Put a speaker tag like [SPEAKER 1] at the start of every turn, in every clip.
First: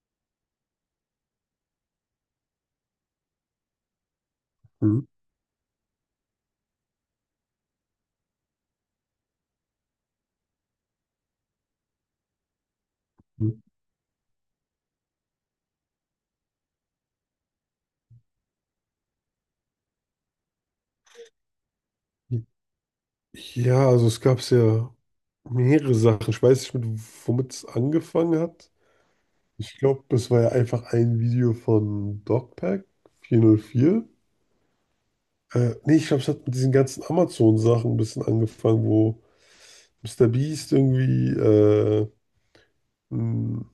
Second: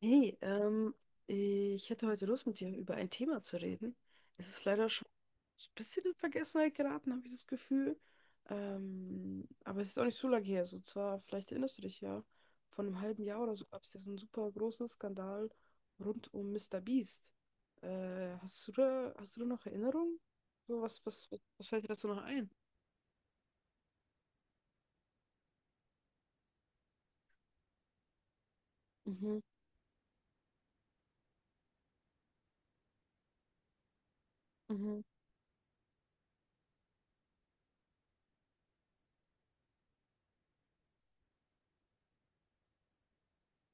[SPEAKER 1] Hey, ich hätte heute Lust, mit dir über ein Thema zu reden. Es ist leider schon
[SPEAKER 2] Mhm.
[SPEAKER 1] so ein bisschen in Vergessenheit geraten, habe ich das Gefühl. Aber es ist auch nicht so lange her. So zwar, vielleicht erinnerst du dich ja, vor einem halben Jahr oder
[SPEAKER 2] Mhm.
[SPEAKER 1] so gab es ja so einen super großen Skandal rund um Mister Beast. Hast du da noch Erinnerungen? So, was fällt dir dazu noch ein?
[SPEAKER 2] Ja, also es gab ja mehrere Sachen. Ich weiß nicht, womit es angefangen hat.
[SPEAKER 1] Mhm,
[SPEAKER 2] Ich glaube, das war ja einfach ein Video von Dogpack 404.
[SPEAKER 1] mhm.
[SPEAKER 2] Nee, ich glaube, es hat mit diesen ganzen Amazon-Sachen ein bisschen angefangen, wo Mr. Beast irgendwie ein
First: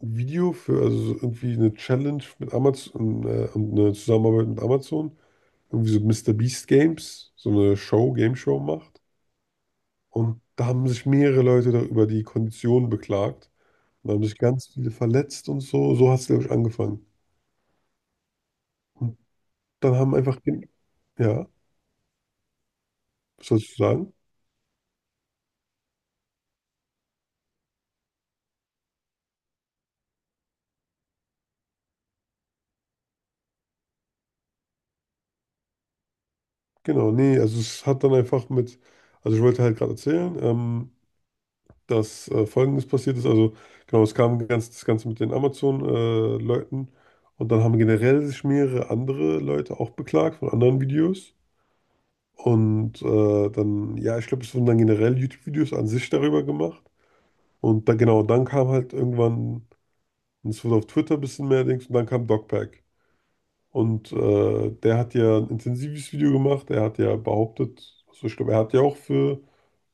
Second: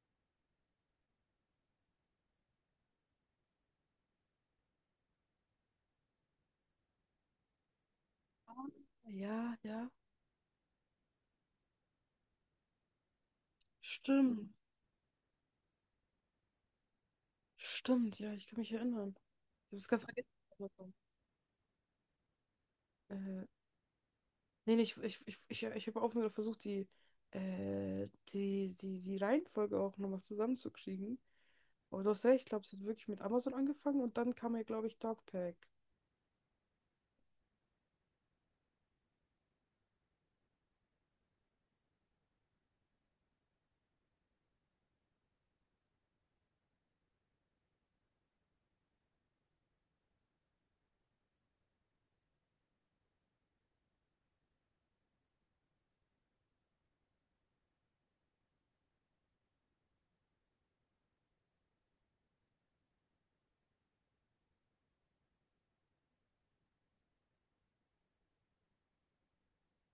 [SPEAKER 2] Video für, also so irgendwie eine Challenge mit Amazon, und eine Zusammenarbeit mit Amazon, irgendwie so Mr. Beast Games, so eine Show, Game Show
[SPEAKER 1] Ah,
[SPEAKER 2] macht.
[SPEAKER 1] ja, ja,
[SPEAKER 2] Und da haben sich mehrere Leute da über die Kondition beklagt. Und da haben sich
[SPEAKER 1] stimmt.
[SPEAKER 2] ganz viele verletzt und so. So hat es, glaube ich, angefangen.
[SPEAKER 1] Stimmt, ja, ich kann mich erinnern.
[SPEAKER 2] Und
[SPEAKER 1] Ich habe es
[SPEAKER 2] dann
[SPEAKER 1] ganz
[SPEAKER 2] haben
[SPEAKER 1] vergessen.
[SPEAKER 2] einfach, ja,
[SPEAKER 1] Äh,
[SPEAKER 2] was sollst du sagen?
[SPEAKER 1] Nee, nee, ich habe auch nur versucht, die Reihenfolge auch nochmal zusammenzukriegen. Aber du hast recht, ich glaube, es hat wirklich mit Amazon angefangen und dann kam ja, glaube ich, Dogpack.
[SPEAKER 2] Genau, nee, also es hat dann einfach mit, also ich wollte halt gerade erzählen, dass Folgendes passiert ist. Also genau, es kam ganz, das Ganze mit den Amazon-Leuten. Und dann haben generell sich mehrere andere Leute auch beklagt von anderen Videos. Und dann, ja, ich glaube, es wurden dann generell YouTube-Videos an sich darüber gemacht. Und dann genau, dann kam halt irgendwann, und es wurde auf Twitter ein bisschen mehr Dings, und dann kam Dogpack. Und der hat ja ein intensives Video gemacht, er hat ja behauptet, also ich glaube, er hat ja auch für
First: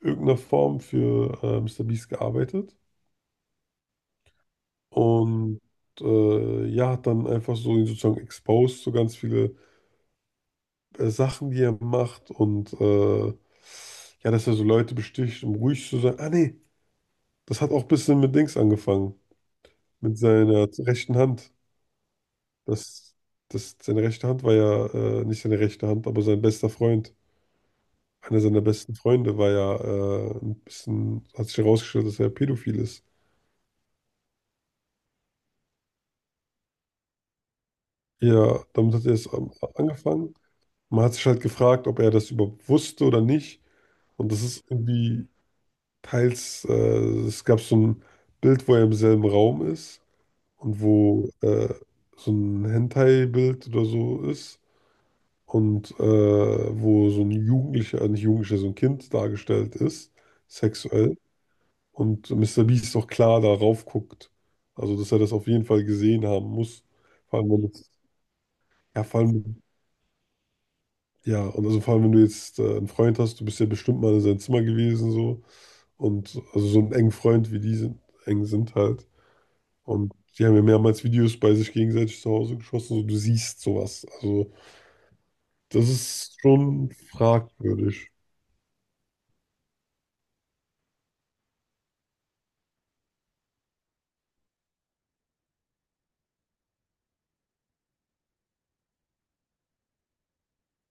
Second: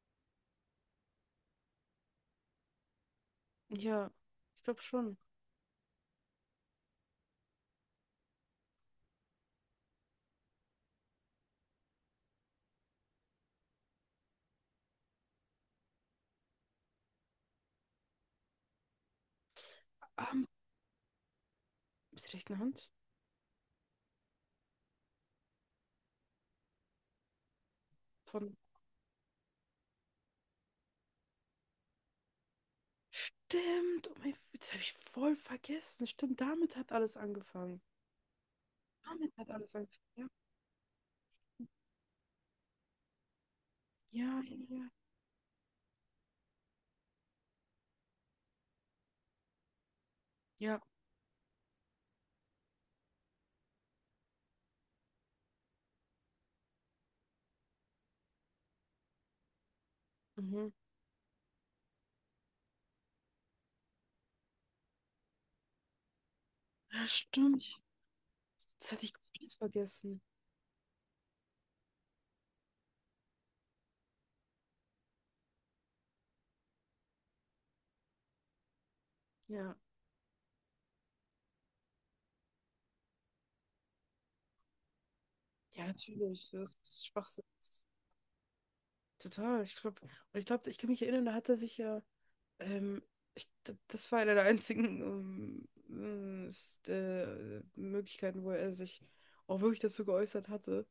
[SPEAKER 2] irgendeine Form für Mr. Beast gearbeitet.
[SPEAKER 1] Ja, ich glaube schon.
[SPEAKER 2] Und ja, hat dann einfach so ihn sozusagen exposed, so ganz viele Sachen, die er macht und ja, dass er so Leute besticht, um ruhig zu sein. Ah nee, das hat auch ein bisschen mit Dings angefangen, mit
[SPEAKER 1] Ähm,
[SPEAKER 2] seiner rechten Hand.
[SPEAKER 1] mit der rechten Hand?
[SPEAKER 2] Das, das, seine rechte Hand war ja nicht seine rechte Hand, aber sein bester Freund, einer
[SPEAKER 1] Von.
[SPEAKER 2] seiner besten Freunde, war ja ein bisschen, hat sich herausgestellt, dass er pädophil ist.
[SPEAKER 1] Stimmt, oh mein, das habe ich voll vergessen. Stimmt, damit hat alles angefangen.
[SPEAKER 2] Ja, damit hat er es
[SPEAKER 1] Damit hat alles angefangen. Ja,
[SPEAKER 2] angefangen. Man hat sich halt gefragt, ob er das überhaupt wusste oder nicht. Und das
[SPEAKER 1] ja, ja.
[SPEAKER 2] ist
[SPEAKER 1] Ja,
[SPEAKER 2] irgendwie teils, es gab so ein Bild, wo er im selben Raum ist und
[SPEAKER 1] ja,
[SPEAKER 2] wo so ein Hentai-Bild oder so ist. Und wo so ein Jugendlicher, nicht Jugendlicher, so ein Kind dargestellt ist,
[SPEAKER 1] mhm.
[SPEAKER 2] sexuell. Und Mr. Beast auch klar darauf guckt. Also, dass er das auf jeden Fall gesehen haben muss.
[SPEAKER 1] Ja,
[SPEAKER 2] Vor allem, wenn
[SPEAKER 1] stimmt.
[SPEAKER 2] es,
[SPEAKER 1] Das
[SPEAKER 2] ja,
[SPEAKER 1] hatte ich
[SPEAKER 2] vor
[SPEAKER 1] komplett
[SPEAKER 2] allem,
[SPEAKER 1] vergessen.
[SPEAKER 2] ja, und also vor allem, wenn du jetzt einen Freund hast, du bist ja bestimmt mal in seinem Zimmer gewesen, so. Und also so einen engen Freund wie die sind, eng sind halt.
[SPEAKER 1] Ja,
[SPEAKER 2] Und die haben ja mehrmals Videos bei sich gegenseitig zu Hause geschossen, so du siehst sowas. Also,
[SPEAKER 1] ja,
[SPEAKER 2] das ist
[SPEAKER 1] natürlich. Das
[SPEAKER 2] schon
[SPEAKER 1] ist Schwachsinn.
[SPEAKER 2] fragwürdig.
[SPEAKER 1] Total. Ich glaube, und ich glaube, ich kann mich erinnern, da hat er sich ja. Ähm, das war eine der einzigen Möglichkeiten, wo er sich auch wirklich dazu geäußert hatte.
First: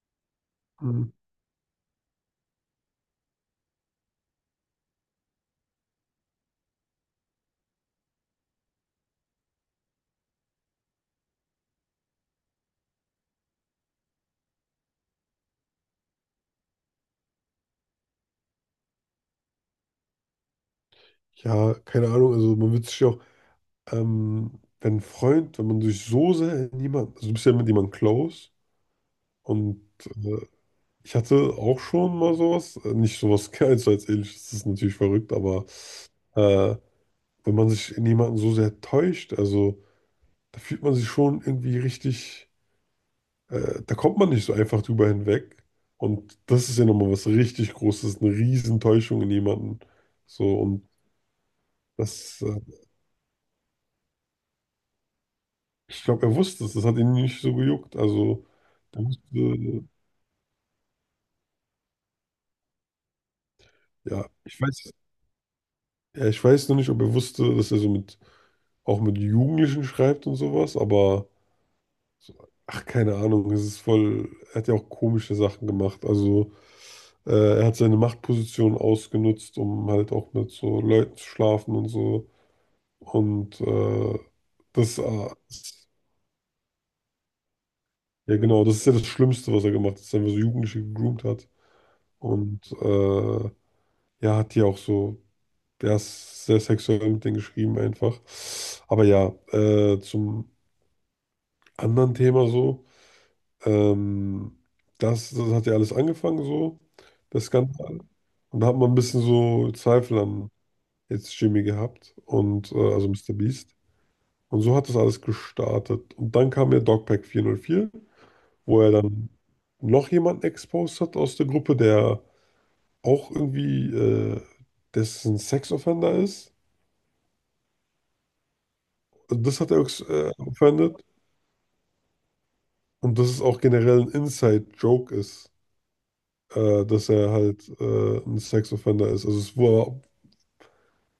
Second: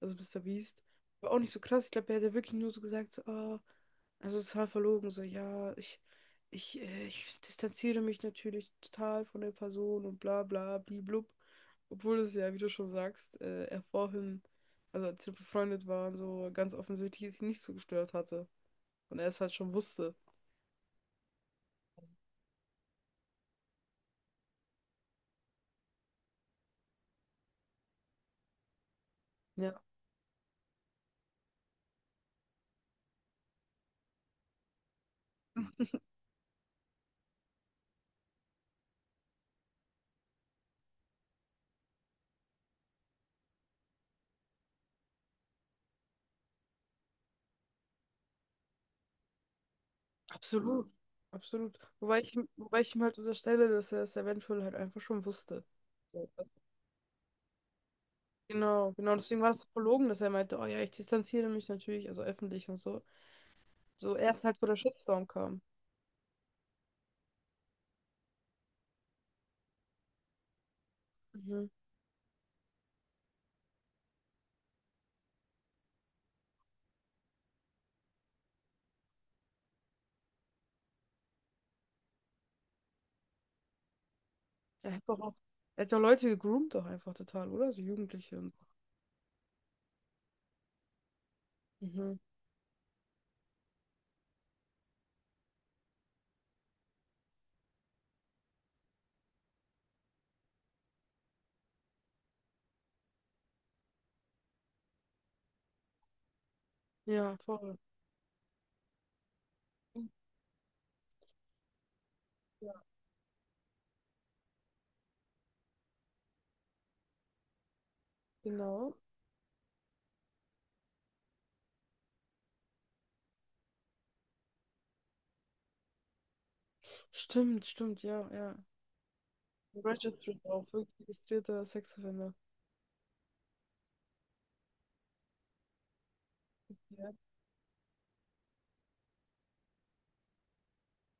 [SPEAKER 1] Also Mr. Beast.
[SPEAKER 2] Mhm.
[SPEAKER 1] War auch nicht so krass. Ich glaube, er hat ja wirklich nur so gesagt, so, ah, also total verlogen, so, ja, ich distanziere mich natürlich total von der Person und bla bla bliblub. Obwohl es ja, wie du schon sagst, er vorhin, also als sie befreundet waren, so ganz offensichtlich es ihn nicht so gestört hatte. Und er es halt schon wusste.
[SPEAKER 2] Ja, keine Ahnung, also man wird sich ja auch, wenn ein Freund, wenn man sich so sehr in jemanden, also du bist ja mit jemandem close
[SPEAKER 1] Ja.
[SPEAKER 2] und äh, ich hatte auch schon mal sowas, nicht sowas ganz so als ähnliches, das ist natürlich verrückt, aber äh, wenn man sich in jemanden so sehr täuscht, also da fühlt man sich schon irgendwie richtig, da kommt man nicht so einfach drüber hinweg und das ist ja nochmal was richtig Großes, eine Riesentäuschung in jemanden, so und
[SPEAKER 1] Absolut, absolut. Wobei ich,
[SPEAKER 2] das
[SPEAKER 1] ihm- wobei ich ihm halt unterstelle, dass er es eventuell halt einfach schon wusste.
[SPEAKER 2] ich glaube,
[SPEAKER 1] So,
[SPEAKER 2] er wusste es, das hat ihn nicht so gejuckt. Also,
[SPEAKER 1] genau,
[SPEAKER 2] er
[SPEAKER 1] genau. Deswegen war es so
[SPEAKER 2] wusste,
[SPEAKER 1] verlogen, dass er meinte, oh ja, ich distanziere mich natürlich, also öffentlich und so. So
[SPEAKER 2] ja,
[SPEAKER 1] erst halt,
[SPEAKER 2] ich
[SPEAKER 1] wo der
[SPEAKER 2] weiß,
[SPEAKER 1] Shitstorm kam.
[SPEAKER 2] ja, ich weiß noch nicht, ob er wusste, dass er so mit, auch mit Jugendlichen schreibt und sowas, aber,
[SPEAKER 1] Mhm.
[SPEAKER 2] so, ach, keine Ahnung, es ist voll, er hat ja auch komische Sachen gemacht. Also, äh, er hat seine Machtposition ausgenutzt, um halt auch mit so Leuten zu schlafen und so. Und äh,
[SPEAKER 1] Er
[SPEAKER 2] das,
[SPEAKER 1] hat
[SPEAKER 2] äh,
[SPEAKER 1] doch auch,
[SPEAKER 2] ist-
[SPEAKER 1] er hat doch Leute gegroomt doch einfach total, oder? So Jugendliche
[SPEAKER 2] ja
[SPEAKER 1] und so.
[SPEAKER 2] genau, das ist ja das Schlimmste, was er gemacht hat, dass er einfach so Jugendliche gegroomt hat.
[SPEAKER 1] Mhm.
[SPEAKER 2] Und ja, hat die auch so. Der ist sehr sexuell mit denen geschrieben einfach. Aber ja, zum anderen Thema so. Ähm, das hat ja alles angefangen so,
[SPEAKER 1] Ja,
[SPEAKER 2] der
[SPEAKER 1] voll.
[SPEAKER 2] Skandal. Und da hat man ein bisschen so Zweifel an jetzt Jimmy gehabt und
[SPEAKER 1] Ja,
[SPEAKER 2] also Mr. Beast. Und so hat das alles gestartet. Und dann kam ja Dogpack 404, wo er
[SPEAKER 1] genau.
[SPEAKER 2] dann noch jemanden exposed hat aus der Gruppe, der auch irgendwie, dessen Sex-Offender ist.
[SPEAKER 1] Stimmt, stimmt, ja, ja.
[SPEAKER 2] Also das hat er
[SPEAKER 1] Registered auch, wirklich
[SPEAKER 2] offended.
[SPEAKER 1] registrierter Sexoffender.
[SPEAKER 2] Und dass es auch generell ein Inside-Joke ist, dass
[SPEAKER 1] Ja.
[SPEAKER 2] er halt ein Sex-Offender ist. Also es war,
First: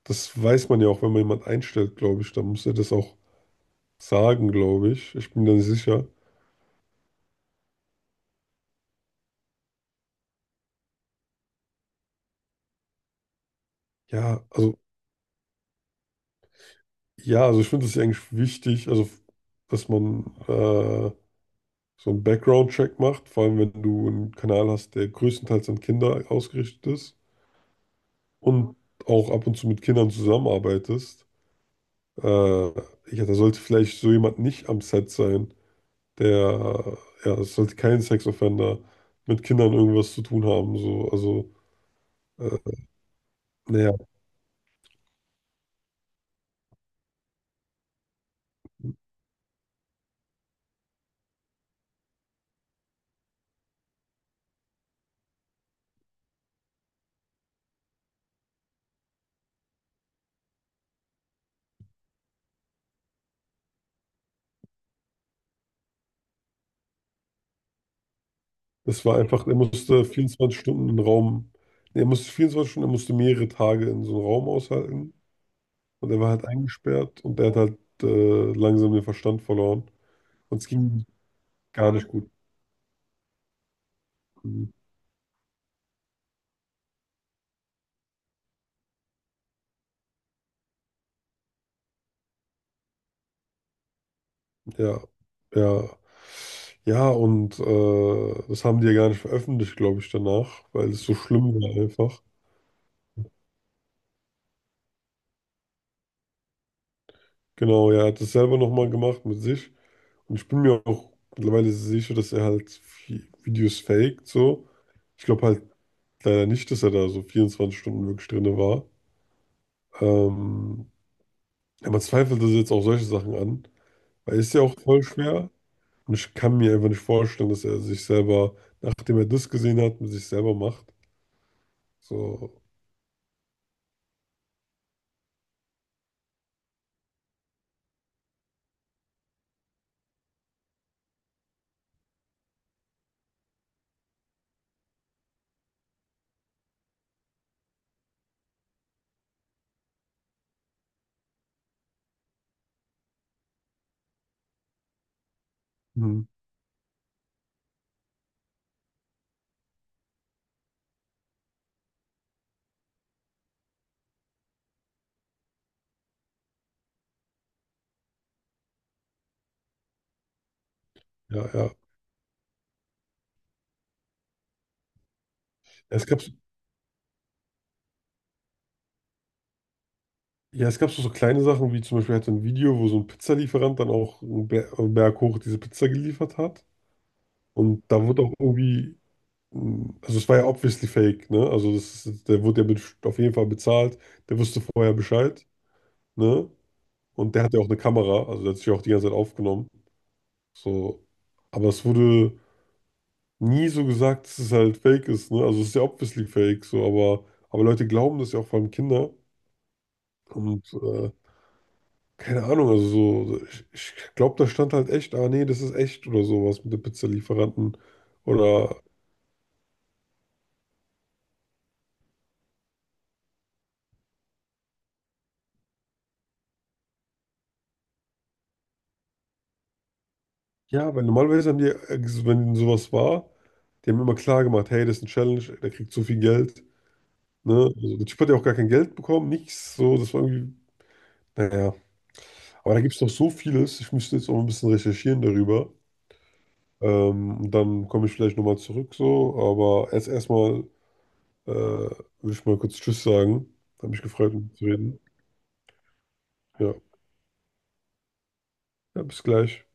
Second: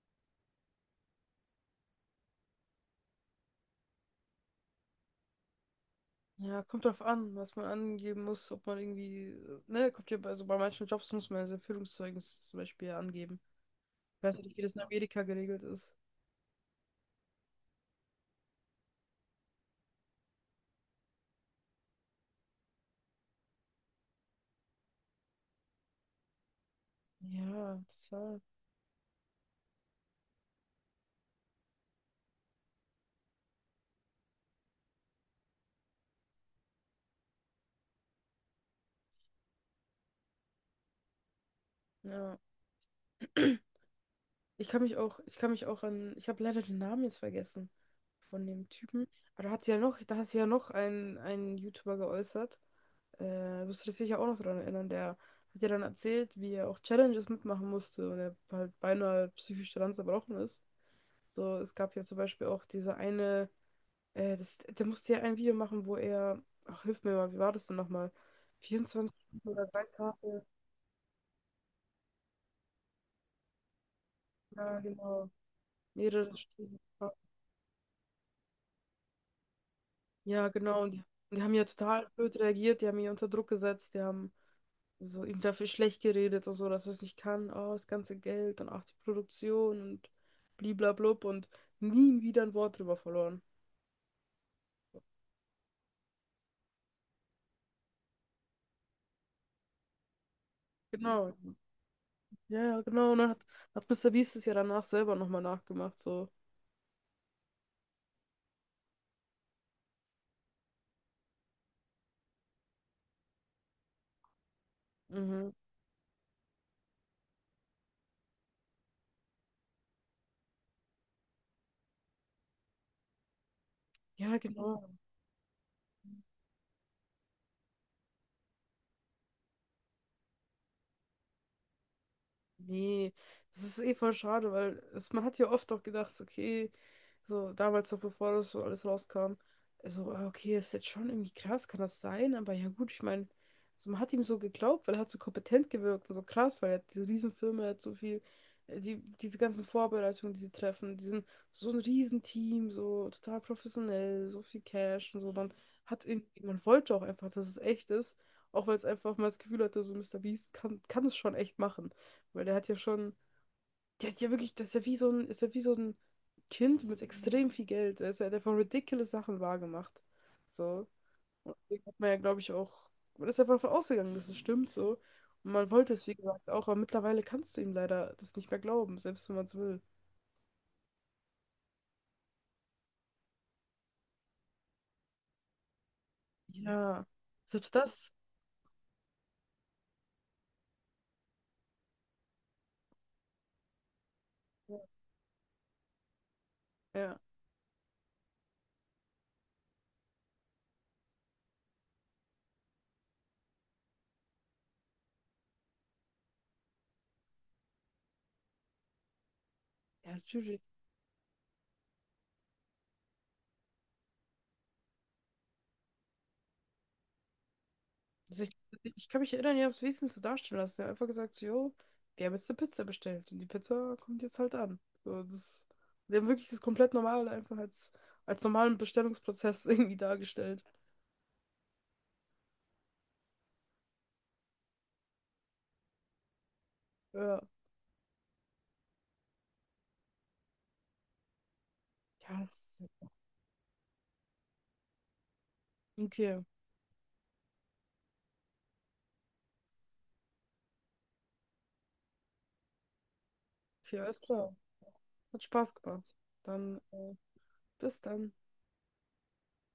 [SPEAKER 2] das weiß man ja auch, wenn man jemanden einstellt, glaube ich, dann muss er das auch sagen, glaube ich. Ich bin mir da nicht sicher.
[SPEAKER 1] Ja, kommt drauf an, was man angeben muss, ob man irgendwie, ne, kommt ja, bei manchen Jobs muss man sein Führungszeugnis zum Beispiel ja angeben. Ich weiß ja
[SPEAKER 2] Ja,
[SPEAKER 1] nicht, wie das
[SPEAKER 2] also
[SPEAKER 1] in Amerika geregelt ist.
[SPEAKER 2] ja, also ich finde es eigentlich wichtig, also dass man so einen Background-Check macht, vor allem wenn du einen Kanal hast, der größtenteils an Kinder ausgerichtet ist
[SPEAKER 1] Ja, total.
[SPEAKER 2] und auch ab und zu mit Kindern zusammenarbeitest. Äh, ja, da sollte vielleicht so jemand nicht am Set sein. der, ja, es sollte kein Sexoffender mit Kindern irgendwas zu tun haben. So, also,
[SPEAKER 1] Ja.
[SPEAKER 2] äh, naja,
[SPEAKER 1] Ich kann mich auch an, Ich habe leider den Namen jetzt vergessen von dem Typen. Aber da hat sie ja noch, einen YouTuber geäußert. Äh, Wirst du dich sicher auch noch daran erinnern, der hat ja dann erzählt, wie er auch Challenges mitmachen musste und er halt beinahe psychisch daran zerbrochen ist. So, es gab ja zum Beispiel auch diese eine, der musste ja ein Video machen, wo er, ach, hilf mir mal, wie war das denn nochmal?
[SPEAKER 2] es
[SPEAKER 1] Vierundzwanzig
[SPEAKER 2] war einfach,
[SPEAKER 1] Stunden
[SPEAKER 2] er
[SPEAKER 1] oder drei
[SPEAKER 2] musste
[SPEAKER 1] Tage,
[SPEAKER 2] 24 Stunden in Raum, nee, er musste 24 Stunden, er musste mehrere Tage in so einem Raum
[SPEAKER 1] ja,
[SPEAKER 2] aushalten
[SPEAKER 1] genau,
[SPEAKER 2] und er war
[SPEAKER 1] mehrere
[SPEAKER 2] halt
[SPEAKER 1] Stunden.
[SPEAKER 2] eingesperrt und er hat halt langsam den Verstand verloren
[SPEAKER 1] Ja,
[SPEAKER 2] und es
[SPEAKER 1] genau, und die,
[SPEAKER 2] ging
[SPEAKER 1] und die haben ja
[SPEAKER 2] gar
[SPEAKER 1] total
[SPEAKER 2] nicht gut.
[SPEAKER 1] blöd reagiert, die haben ihn unter Druck gesetzt, die haben so ihm dafür schlecht geredet und so, dass er es nicht kann, oh, das ganze Geld und auch die Produktion und bliblablub und nie wieder ein Wort drüber verloren.
[SPEAKER 2] Ja, ja. Ja, und das haben die ja gar nicht veröffentlicht, glaube ich, danach, weil es so
[SPEAKER 1] Genau,
[SPEAKER 2] schlimm war einfach.
[SPEAKER 1] ja, ja, genau, und dann hat Mr. Beast es ja danach selber nochmal nachgemacht, so.
[SPEAKER 2] Genau, ja, er hat es selber nochmal gemacht mit sich. Und ich bin mir auch mittlerweile sicher, dass er halt Videos faked, so. Ich glaube
[SPEAKER 1] Mhm.
[SPEAKER 2] halt leider nicht, dass er da so 24 Stunden wirklich drin war. Ähm, ja, man zweifelt das jetzt auch solche Sachen an,
[SPEAKER 1] Ja,
[SPEAKER 2] weil es ist ja auch
[SPEAKER 1] genau.
[SPEAKER 2] voll schwer. Und ich kann mir einfach nicht vorstellen, dass er sich selber, nachdem er das gesehen hat, mit sich selber macht. So,
[SPEAKER 1] Nee, das ist eh voll schade, weil es, man hat ja oft auch gedacht, so, okay, so damals noch bevor das so alles rauskam, also ah, okay, ist jetzt schon irgendwie krass, kann das sein? Aber ja gut, ich meine, also man hat ihm so geglaubt, weil er hat so kompetent gewirkt und so krass, weil er hat diese Riesenfirma, er hat so viel, diese ganzen Vorbereitungen, die sie treffen, diesen so ein Riesenteam, so total professionell, so viel Cash und so, dann hat
[SPEAKER 2] hm,
[SPEAKER 1] irgendwie, man wollte auch einfach, dass es echt ist, auch weil es einfach mal das Gefühl hatte, so Mister Beast kann es schon echt machen. Weil der hat ja schon, der hat ja wirklich, das ist ja wie so ein, ist ja wie so ein Kind mit extrem viel Geld. Weißt du, er hat einfach ridiculous Sachen wahrgemacht. So.
[SPEAKER 2] ja,
[SPEAKER 1] Und
[SPEAKER 2] ja. Ja,
[SPEAKER 1] deswegen hat man ja, glaube ich, auch, man ist einfach davon ausgegangen, dass es stimmt so. Und man wollte
[SPEAKER 2] Es
[SPEAKER 1] es, wie
[SPEAKER 2] gab,
[SPEAKER 1] gesagt, auch, aber mittlerweile kannst du ihm leider das nicht mehr glauben, selbst wenn man es will.
[SPEAKER 2] ja, es gab so, so kleine Sachen, wie zum Beispiel halt so ein Video, wo so ein Pizzalieferant dann auch einen Berg hoch diese Pizza geliefert hat.
[SPEAKER 1] Ja, selbst
[SPEAKER 2] Und da
[SPEAKER 1] das.
[SPEAKER 2] wurde auch irgendwie. Also es war ja obviously fake, ne? Also das ist, der wurde ja mit, auf jeden Fall bezahlt, der wusste
[SPEAKER 1] Ja,
[SPEAKER 2] vorher Bescheid, ne?
[SPEAKER 1] ja,
[SPEAKER 2] Und der hatte ja auch eine Kamera, also der hat sich ja auch die ganze Zeit aufgenommen. So. Aber es wurde nie so gesagt, dass es halt fake ist, ne? Also es ist ja obviously fake, so, aber Leute glauben das ja auch vor allem Kinder.
[SPEAKER 1] natürlich.
[SPEAKER 2] Und keine Ahnung, also so, ich glaube, da stand halt echt, ah nee, das ist echt oder sowas mit dem Pizzalieferanten.
[SPEAKER 1] Also ich,
[SPEAKER 2] Oder
[SPEAKER 1] ich kann mich erinnern, ihr habt es wenigstens so darstellen lassen. Ihr habt einfach gesagt, so, jo, wir haben jetzt eine Pizza bestellt und die Pizza kommt jetzt halt an. So, wir haben wirklich das komplett normal einfach als normalen Bestellungsprozess irgendwie dargestellt.
[SPEAKER 2] Ja, weil normalerweise haben die, wenn sowas war, die haben immer klar gemacht, hey, das ist eine Challenge, der kriegt so viel Geld.
[SPEAKER 1] Ja,
[SPEAKER 2] Ne? Also, der Typ hat ja auch gar kein Geld bekommen, nichts. So, das war irgendwie, naja.
[SPEAKER 1] ja, das,
[SPEAKER 2] Aber da gibt es noch so vieles. Ich müsste jetzt auch ein bisschen recherchieren darüber.
[SPEAKER 1] okay,
[SPEAKER 2] Und dann komme ich vielleicht nochmal zurück so. Aber jetzt erstmal will ich mal kurz Tschüss sagen. Hat
[SPEAKER 1] okay,
[SPEAKER 2] mich
[SPEAKER 1] alles
[SPEAKER 2] gefreut, mit
[SPEAKER 1] klar.
[SPEAKER 2] dir zu reden.
[SPEAKER 1] Hat Spaß gemacht.
[SPEAKER 2] Ja,
[SPEAKER 1] Dann, bis dann.
[SPEAKER 2] ja, bis gleich.